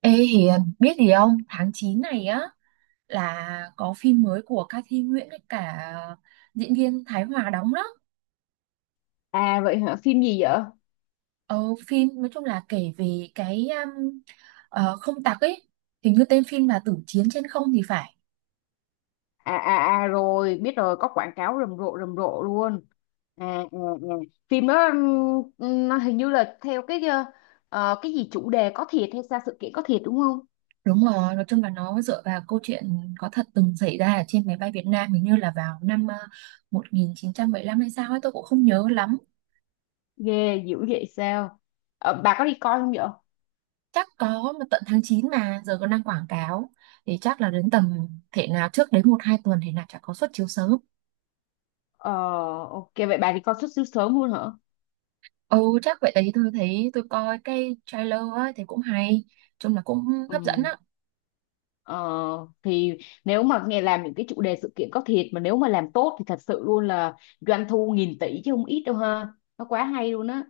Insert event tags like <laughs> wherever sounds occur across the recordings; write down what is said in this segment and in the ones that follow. Ê Hiền, biết gì không? Tháng 9 này á là có phim mới của ca Thi Nguyễn với cả diễn viên Thái Hòa đóng đó. À vậy hả? Phim gì vậy? Ờ, phim nói chung là kể về cái không tặc ấy. Hình như tên phim là Tử Chiến Trên Không thì phải. À rồi, biết rồi, có quảng cáo rầm rộ luôn. À, à, à. Phim đó nó hình như là theo cái gì chủ đề có thiệt hay sao, sự kiện có thiệt đúng không? Đúng rồi, nói chung là nó dựa vào câu chuyện có thật từng xảy ra ở trên máy bay Việt Nam hình như là vào năm 1975 hay sao ấy, tôi cũng không nhớ lắm. Ghê dữ vậy sao? Ờ, bà có đi coi không vậy? Chắc có mà tận tháng 9 mà giờ còn đang quảng cáo thì chắc là đến tầm, thể nào trước đấy một hai tuần thì là chả có suất chiếu sớm. Ờ, ok, vậy bà đi coi xuất xứ sớm luôn hả? Ừ, chắc vậy đấy, tôi thấy tôi coi cái trailer á thì cũng hay, chung là cũng hấp dẫn Ừ. á. Ờ, thì nếu mà nghe làm những cái chủ đề sự kiện có thiệt mà nếu mà làm tốt thì thật sự luôn là doanh thu nghìn tỷ chứ không ít đâu ha. Nó quá hay luôn á.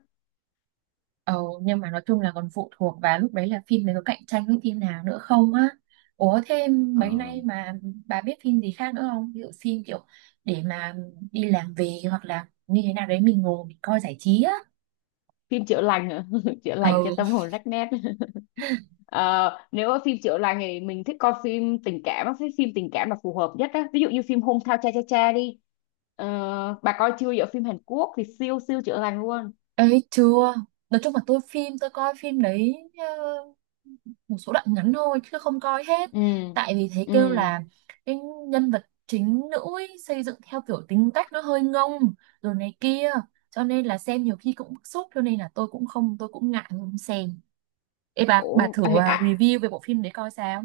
Ừ, nhưng mà nói chung là còn phụ thuộc vào lúc đấy là phim này có cạnh tranh với phim nào nữa không á. Ủa thêm Ờ, mấy nay mà bà biết phim gì khác nữa không, ví dụ phim kiểu để mà đi làm về hoặc là như thế nào đấy mình ngồi mình coi giải trí á. phim chữa lành hả? <laughs> Chữa lành cho Ừ tâm hồn rách nét. <laughs> Ờ, nếu mà phim chữa lành thì mình thích coi phim tình cảm á, phim phim tình cảm là phù hợp nhất á, ví dụ như phim Hôn Thao Cha Cha Cha đi. Ờ, bà coi chưa? Giờ phim Hàn Quốc thì siêu siêu chữa lành luôn. ấy chưa. Nói chung là tôi coi phim đấy, một số đoạn ngắn thôi chứ không coi hết, Ừ. tại vì thấy Ừ. kêu là cái nhân vật chính nữ ấy, xây dựng theo kiểu tính cách nó hơi ngông rồi này kia, cho nên là xem nhiều khi cũng bức xúc, cho nên là tôi cũng ngại không xem. Ê bà Ủa, thử à, à, review về bộ phim đấy coi sao.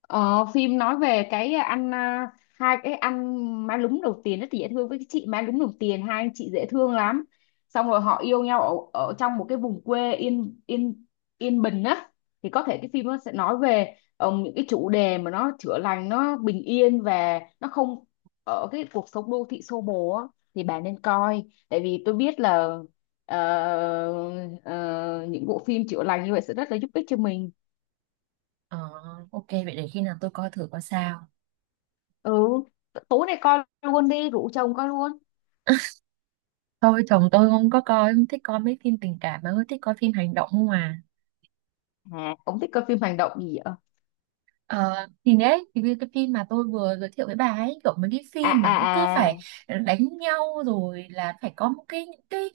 ờ, phim nói về cái anh, à, hai cái anh má lúm đầu tiền rất dễ thương với cái chị má lúm đầu tiền, hai anh chị dễ thương lắm, xong rồi họ yêu nhau ở trong một cái vùng quê yên yên yên bình á, thì có thể cái phim nó sẽ nói về những cái chủ đề mà nó chữa lành, nó bình yên và nó không ở cái cuộc sống đô thị xô bồ á, thì bạn nên coi. Tại vì tôi biết là ờ, ờ, những bộ phim chữa lành như vậy sẽ rất là giúp ích cho mình. Ờ ok vậy để khi nào tôi coi thử coi sao. Ừ, tối nay coi luôn đi, rủ chồng coi luôn. Thôi chồng tôi không có coi, không thích coi mấy phim tình cảm mà hơi thích coi phim hành động không à. À, ông thích coi phim hành động gì vậy? Ờ, thì đấy thì cái phim mà tôi vừa giới thiệu với bà ấy, kiểu mấy cái à phim mà nó cứ à phải à đánh nhau rồi là phải có một cái những cái,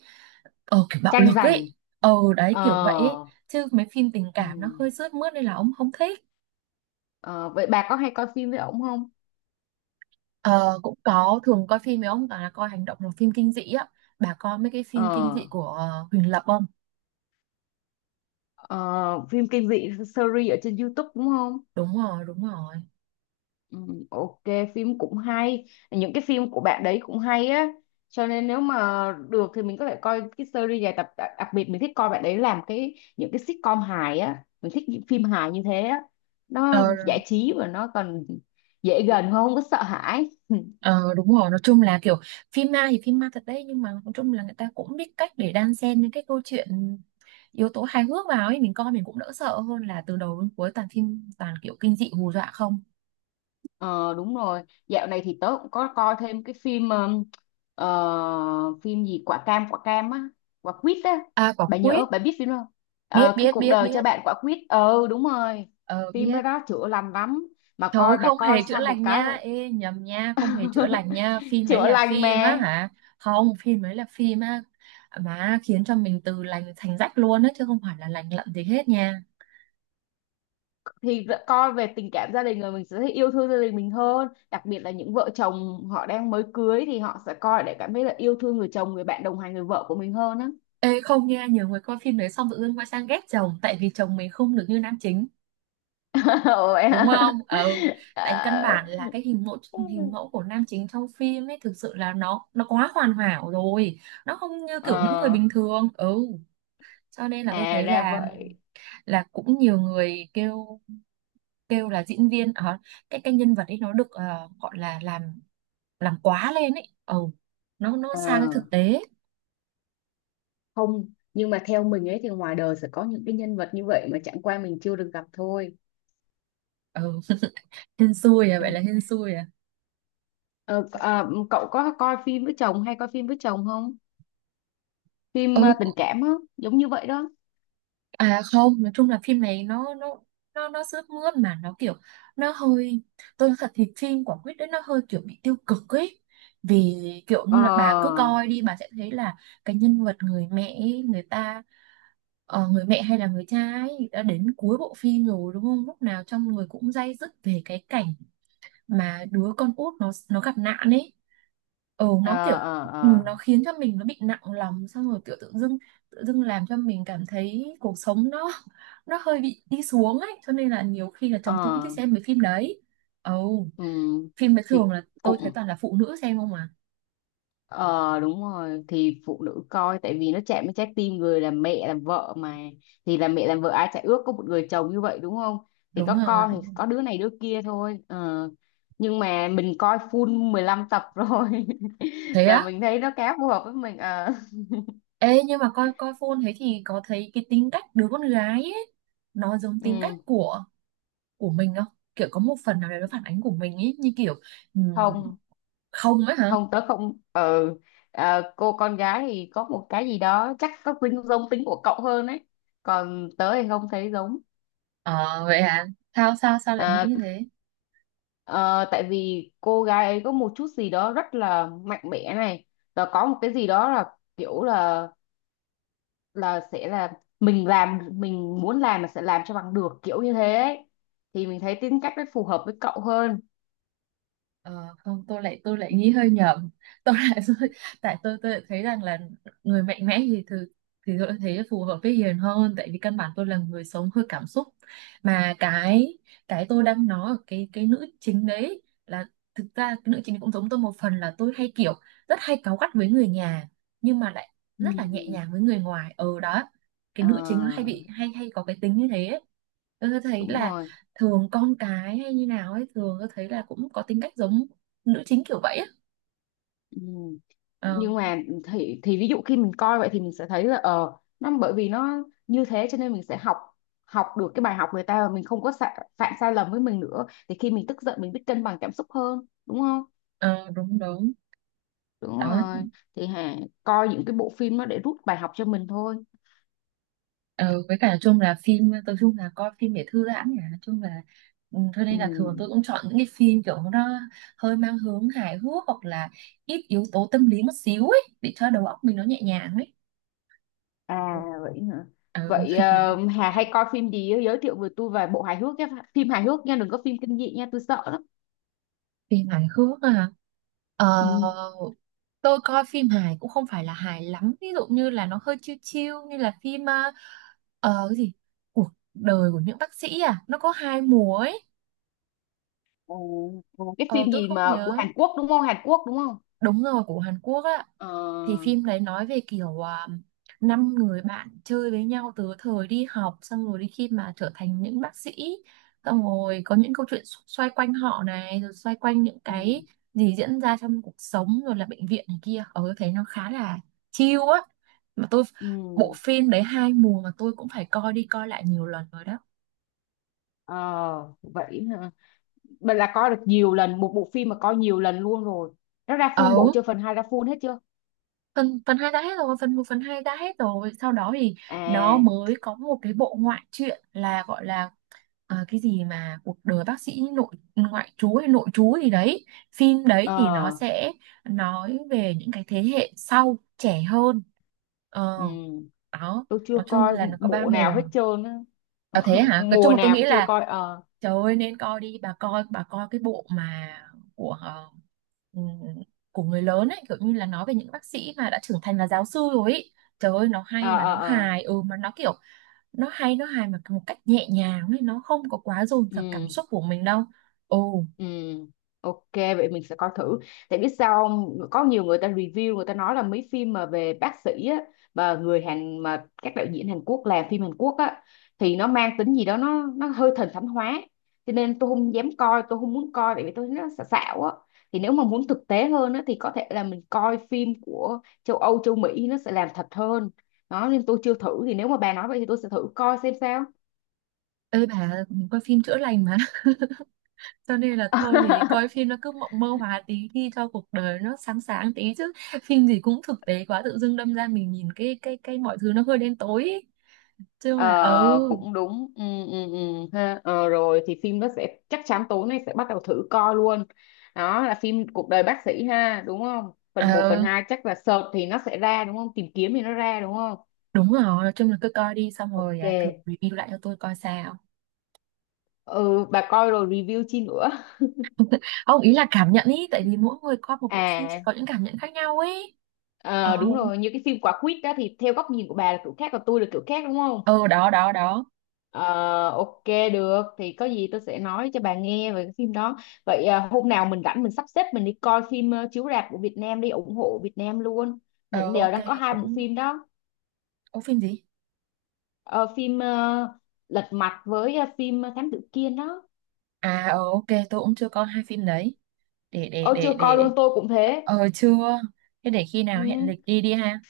kiểu bạo tranh lực giành. ấy, đấy Ờ. kiểu vậy ấy. Chứ mấy phim tình cảm nó Ừ. hơi sướt mướt nên là ông không thích. Ờ, vậy bà có hay coi phim với ổng không? Ờ cũng có, thường coi phim với ông toàn là coi hành động hoặc phim kinh dị á. Bà coi mấy cái phim kinh Ờ. dị của Huỳnh Lập không? Ờ, phim kinh dị series ở trên YouTube đúng không? Đúng rồi, đúng rồi. Ừ, ok, phim cũng hay, những cái phim của bạn đấy cũng hay á, cho nên nếu mà được thì mình có thể coi cái series dài tập, đặc biệt mình thích coi bạn đấy làm cái những cái sitcom hài á, mình thích những phim hài như thế á, Ờ. nó giải trí và nó còn dễ gần hơn, không có sợ hãi. <laughs> Ờ đúng rồi, nói chung là kiểu phim ma thì phim ma thật đấy, nhưng mà nói chung là người ta cũng biết cách để đan xen những cái câu chuyện yếu tố hài hước vào ấy, mình coi mình cũng đỡ sợ hơn là từ đầu đến cuối toàn phim toàn kiểu kinh dị hù dọa không. Ờ đúng rồi, dạo này thì tớ cũng có coi thêm cái phim ờ, phim gì quả cam, quả cam á, quả quýt á, À quả bà quýt, nhớ, bà biết phim không? biết Ờ, cái biết cuộc biết đời cho biết. bạn quả quýt, ừ đúng rồi, Ờ phim đó, biết. đó chữa lành lắm, mà Trời ơi coi, bà không coi hề chữa xong một lành cái nha, là ê nhầm nha, không hề chữa lành <laughs> nha, phim đấy chữa là lành phim á mà. hả? Không, phim đấy là phim á mà khiến cho mình từ lành thành rách luôn á chứ không phải là lành lặn gì hết nha. Thì r- coi về tình cảm gia đình rồi mình sẽ thấy yêu thương gia đình mình hơn, đặc biệt là những vợ chồng họ đang mới cưới thì họ sẽ coi để cảm thấy là yêu thương người chồng, người bạn đồng hành, người vợ của mình hơn á. Ê không nha, nhiều người coi phim đấy xong tự dưng quay sang ghét chồng tại vì chồng mình không được như nam chính, <laughs> Ủa vậy đúng hả? không? Ừ, tại căn Ờ. bản là cái hình mẫu của nam chính trong phim ấy thực sự là nó quá hoàn hảo rồi, nó không như kiểu những người Ờ, bình thường. Ừ, cho nên là tôi à thấy ra là vậy. Cũng nhiều người kêu, kêu là diễn viên ở cái nhân vật ấy nó được gọi là làm quá lên ấy. Ừ, nó Ờ, xa cái thực tế. không, nhưng mà theo mình ấy thì ngoài đời sẽ có những cái nhân vật như vậy mà chẳng qua mình chưa được gặp thôi. Ừ, <laughs> hên xui à, Ừ. vậy là hên xui à. Ờ, à, cậu có coi phim với chồng, hay coi phim với chồng không? Phim Ừ, à, tình cảm á, giống như vậy đó. À không, nói chung là phim này nó sướt mướt mà nó kiểu, nó hơi, tôi nói thật thì phim của Quyết đấy nó hơi kiểu bị tiêu cực ấy. Vì kiểu Ờ, như là bà cứ coi đi bà sẽ thấy là cái nhân vật người mẹ ấy, người ta, người mẹ hay là người cha ấy đã đến cuối bộ phim rồi đúng không? Lúc nào trong người cũng day dứt về cái cảnh mà đứa con út nó gặp nạn ấy, ừ nó kiểu, ờ, ờ, ừ, ờ, nó khiến cho mình nó bị nặng lòng xong rồi kiểu tự dưng làm cho mình cảm thấy cuộc sống nó hơi bị đi xuống ấy, cho nên là nhiều khi là chồng tôi cũng thích ờ, xem mấy phim đấy. Ồ ừ. phim đấy Thì thường là tôi thấy cũng, toàn là phụ nữ xem không mà. ờ đúng rồi, thì phụ nữ coi tại vì nó chạm đến trái tim người làm mẹ làm vợ mà, thì làm mẹ làm vợ ai chả ước có một người chồng như vậy đúng không, thì Đúng có rồi con đúng thì không. có đứa này đứa kia thôi ờ. Nhưng mà mình coi full 15 tập rồi <laughs> Thế và á. mình thấy nó khá phù hợp với mình ờ. Ê nhưng mà coi coi phone thế thì có thấy cái tính cách đứa con gái ấy nó giống tính cách Ừ. Của mình không, kiểu có một phần nào đấy nó phản ánh của mình ấy, như kiểu ừm, không không ấy hả. không tớ không, ừ. Ờ, cô con gái thì có một cái gì đó, chắc có tính giống tính của cậu hơn ấy, còn tớ thì không thấy giống. Ờ vậy à? Sao sao Sao lại nghĩ Ờ, như thế? ờ, tại vì cô gái ấy có một chút gì đó rất là mạnh mẽ này, và có một cái gì đó là kiểu là sẽ là mình làm mình muốn làm mà sẽ làm cho bằng được kiểu như thế ấy. Thì mình thấy tính cách nó phù hợp với cậu hơn. Ờ không, tôi lại nghĩ hơi nhầm. Tôi lại <laughs> tại tôi lại thấy rằng là người mạnh mẽ thì thường thì tôi lại thấy phù hợp với Hiền hơn, tại vì căn bản tôi là người sống hơi cảm xúc. Mà cái tôi đang nói ở cái nữ chính đấy, là thực ra cái nữ chính cũng giống tôi một phần là tôi hay kiểu rất hay cáu gắt với người nhà nhưng mà lại Ừ. rất là nhẹ nhàng với người ngoài. Ừ đó. Cái Ờ, nữ chính nó hay bị hay hay có cái tính như thế ấy. Tôi thấy đúng là rồi. thường con cái hay như nào ấy, thường tôi thấy là cũng có tính cách giống nữ chính kiểu vậy á. Ừ. Ờ, Nhưng mà thì ví dụ khi mình coi vậy thì mình sẽ thấy là ờ, nó bởi vì nó như thế cho nên mình sẽ học học được cái bài học người ta và mình không có sa, phạm sai lầm với mình nữa, thì khi mình tức giận mình biết cân bằng cảm xúc hơn đúng không? ờ, đúng đúng Đúng đó. rồi, thì Hà coi những cái bộ phim nó để rút bài học cho mình thôi. Ờ, với cả chung là phim tôi chung là coi phim để thư giãn nhỉ, chung là, ừ, cho Ừ. nên là thường tôi cũng chọn những cái phim kiểu nó hơi mang hướng hài hước hoặc là ít yếu tố tâm lý một xíu ấy để cho đầu óc mình nó nhẹ nhàng ấy. Ừ. À vậy hả? Ừ. Vậy ờ, <laughs> Hà hay coi phim gì á? Giới thiệu với tôi vài bộ hài hước nhé, phim hài hước nha, đừng có phim kinh dị nha, tôi sợ lắm. Phim hài hước à. Ờ Ừ. tôi coi phim hài cũng không phải là hài lắm, ví dụ như là nó hơi chill chill như là phim cái gì, cuộc đời của những bác sĩ à, nó có 2 mùa ấy. Ờ, ờ, cái Ờ phim tôi gì không mà của nhớ. Hàn Quốc đúng không, Hàn Quốc đúng không? Đúng rồi, của Hàn Quốc á. Ờ. Thì phim đấy nói về kiểu à, 5 người bạn chơi với nhau từ thời đi học, xong rồi đi khi mà trở thành những bác sĩ, xong rồi có những câu chuyện xoay quanh họ này rồi xoay quanh những Ừ, cái gì diễn ra trong cuộc sống rồi là bệnh viện này kia. Ờ tôi thấy nó khá là chill á. Mà tôi, bộ ừ, phim đấy 2 mùa mà tôi cũng phải coi đi coi lại nhiều lần rồi đó. ờ vậy hả? Bạn là coi được nhiều lần một bộ phim mà coi nhiều lần luôn rồi, nó ra Ờ full bộ chưa, phần 2 ra full hết chưa? phần phần hai đã hết rồi, phần một phần hai đã hết rồi, sau đó thì nó À. mới có một cái bộ ngoại truyện là gọi là cái gì mà cuộc đời bác sĩ nội ngoại trú hay nội trú gì đấy. Phim đấy thì nó Ờ. sẽ nói về những cái thế hệ sau trẻ hơn. Ờ Ừ, đó. tôi chưa Nói chung coi là nó có ba bộ nào mùa hết trơn á. À, <laughs> thế hả, nói chung Mùa là tôi nào nghĩ cũng chưa là, coi ờ. trời ơi nên coi đi bà, coi bà coi cái bộ mà của ừm, của người lớn ấy, kiểu như là nói về những bác sĩ mà đã trưởng thành là giáo sư rồi ấy. Trời ơi nó hay ờ mà ờ nó ờ hài, ừ mà nó kiểu, nó hài mà một cách nhẹ nhàng ấy, nó không có quá dồn dập cảm ừ. xúc của mình đâu. Ồ Ừ, ok, vậy mình sẽ coi thử, tại biết sao không, có nhiều người ta review, người ta nói là mấy phim mà về bác sĩ á, và người Hàn mà các đạo diễn Hàn Quốc làm phim Hàn Quốc á thì nó mang tính gì đó, nó hơi thần thánh hóa, cho nên tôi không dám coi, tôi không muốn coi tại vì tôi thấy nó xạo xạo á. Thì nếu mà muốn thực tế hơn á thì có thể là mình coi phim của châu Âu, châu Mỹ, nó sẽ làm thật hơn đó, nên tôi chưa thử, thì nếu mà bà nói vậy thì tôi sẽ thử coi xem sao. ơi bà, mình coi phim chữa lành mà <laughs> cho nên là thôi thì coi <laughs> phim nó cứ mộng mơ hóa tí đi cho cuộc đời nó sáng sáng tí chứ, phim gì cũng thực tế quá tự dưng đâm ra mình nhìn cái mọi thứ nó hơi đen tối ấy. Chứ là, ờ, Ờ, ừ. cũng đúng, ừ, ừ, ừ, ha. Ờ, rồi thì phim nó sẽ, chắc chắn tối nay sẽ bắt đầu thử coi luôn, đó là phim cuộc đời bác sĩ ha đúng không, phần một Ờ, phần hai, chắc là search thì nó sẽ ra đúng không, tìm kiếm thì nó ra đúng không? đúng rồi, nói chung là cứ coi đi xong rồi Ok. à, thử review lại cho tôi coi sao. Ừ, bà coi rồi review chi nữa. Không, ý là cảm nhận ý, tại <laughs> vì mỗi người coi một bộ phim sẽ À, có những cảm nhận khác nhau ấy. Ờ, ờ, đúng rồi, như cái phim quả quýt đó thì theo góc nhìn của bà là kiểu khác, còn tôi là kiểu khác đúng không? ờ đó, đó, đó. Ờ, ok, được thì có gì tôi sẽ nói cho bà nghe về cái phim đó. Vậy à, hôm nào mình rảnh mình sắp xếp mình đi coi phim ờ, chiếu rạp của Việt Nam, đi ủng hộ Việt Nam luôn. Mình Ờ, đều ok, đang có hai bộ cũng... phim đó. Có phim gì? Ờ, phim ờ, Lật Mặt với ờ, phim ờ, Thám Tử Kiên đó. À, ờ, ok, tôi cũng chưa coi hai phim đấy. Ôi chưa coi Để... luôn, tôi cũng thế. Ờ, chưa. Thế để khi nào hẹn Ừ. lịch đi đi ha.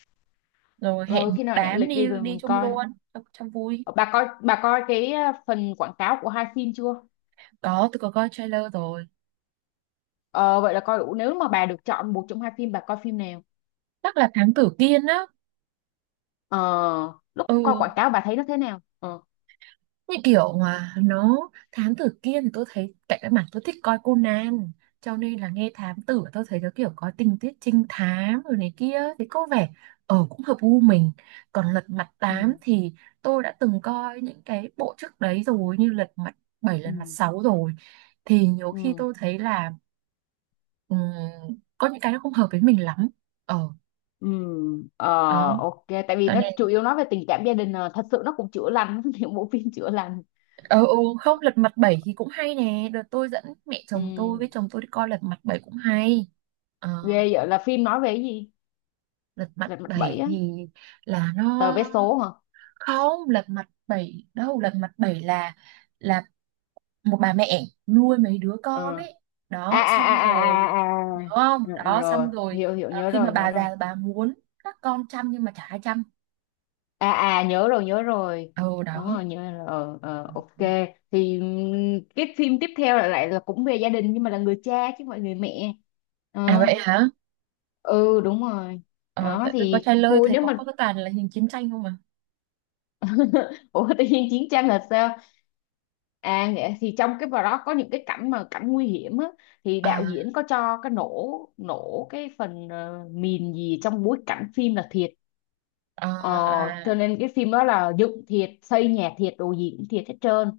Rồi hẹn Ờ, khi một nào hẹn đám lịch đi đi rồi đi mình chung coi. luôn, cho vui. Ờ, bà coi, bà coi cái ờ, phần quảng cáo của hai phim chưa? Có, tôi có coi trailer rồi. Ờ, vậy là coi đủ, nếu mà bà được chọn một trong hai phim bà coi phim nào? Chắc là Thám Tử Kiên á. Ờ, lúc coi Ừ, quảng cáo bà thấy nó thế nào? Ờ, như kiểu mà nó, thám tử kia thì tôi thấy cạnh cái mảng tôi thích coi Conan, cho nên là nghe thám tử tôi thấy nó kiểu có tình tiết trinh thám rồi này kia thì có vẻ ở cũng hợp gu mình. Còn Lật Mặt ừ. Tám thì tôi đã từng coi những cái bộ trước đấy rồi như Lật Mặt Bảy Lật Mặt ừ Sáu rồi, thì nhiều khi ừ tôi thấy là ừm, có những cái nó không hợp với mình lắm, ờ ừ ờ đó ok, tại vì cho nó nên. chủ yếu nói về tình cảm gia đình à. Thật sự nó cũng chữa lành, <laughs> những bộ phim chữa lành. Ờ, ừ, không Lật Mặt Bảy thì cũng hay nè, đợt tôi dẫn mẹ chồng tôi với Ừ. chồng tôi đi coi Lật Mặt Bảy cũng hay. Ờ, Ghê vậy, là phim nói về cái gì? Lật Mặt Lật mặt bảy Bảy á? thì là Tờ nó, vé số hả? không Lật Mặt Bảy đâu, Lật Mặt Bảy là là một bà mẹ nuôi mấy đứa con Ừ. ấy, à đó à à xong à à rồi, nhớ à không ừ, ừ, đó rồi, xong rồi, hiểu hiểu, ờ, nhớ khi mà rồi nhớ bà rồi. già bà muốn các con chăm nhưng mà chả ai chăm. À à, nhớ rồi nhớ rồi. Ừ Đúng đó. rồi, nhớ rồi, ờ, ờ, ok. Thì cái phim tiếp theo lại lại là cũng về gia đình nhưng mà là người cha chứ không phải người mẹ. À Ờ. vậy hả, Ừ đúng rồi. ờ, Đó tại tôi có thì trai lơi thôi, thấy nếu có mà cái toàn là hình chiến tranh không <laughs> ủa tự nhiên chiến tranh là sao? À nghĩa-, thì trong cái vào đó có những cái cảnh mà cảnh nguy hiểm á, thì đạo mà. diễn có cho cái nổ, nổ cái phần ờ, mìn gì trong bối cảnh phim là thiệt. À, Ờ, cho à. nên cái phim đó là dựng thiệt, xây nhà thiệt, đồ gì cũng thiệt hết trơn.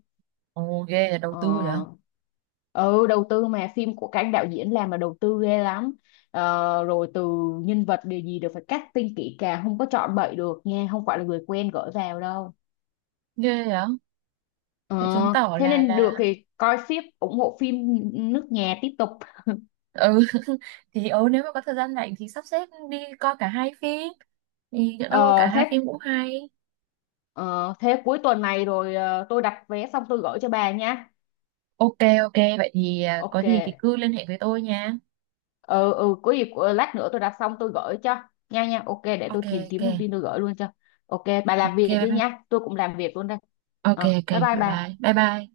Ồ ghê là đầu Ờ, tư vậy. ừ, đầu tư mà, phim của các anh đạo diễn làm là đầu tư ghê lắm. Ờ, rồi từ nhân vật điều gì đều phải casting kỹ càng, không có chọn bậy được nha, không phải là người quen gửi vào đâu. Ghê vậy. Ờ, Thế chứng tỏ thế là nên được thì coi phim ủng hộ phim nước nhà tiếp tục. ừ <laughs> thì ừ nếu mà có thời gian rảnh thì sắp xếp đi coi cả hai phim, thì nhỡ đâu cả Ờ, hai phim thế cũng hay. ờ, thế cuối tuần này rồi ờ, tôi đặt vé xong tôi gửi cho bà nha. Ok ok vậy thì à, Ok, có gì thì cứ liên hệ với tôi nha. ừ, ừ, có gì của-, lát nữa tôi đặt xong tôi gửi cho, nha nha, ok, để tôi Ok tìm ok kiếm thông tin tôi gửi luôn cho. Ok, bà ok làm việc bye đi bye. nha, tôi cũng làm việc luôn đây. Ok Ờ, ok bye bye bye bye bà. bye bye.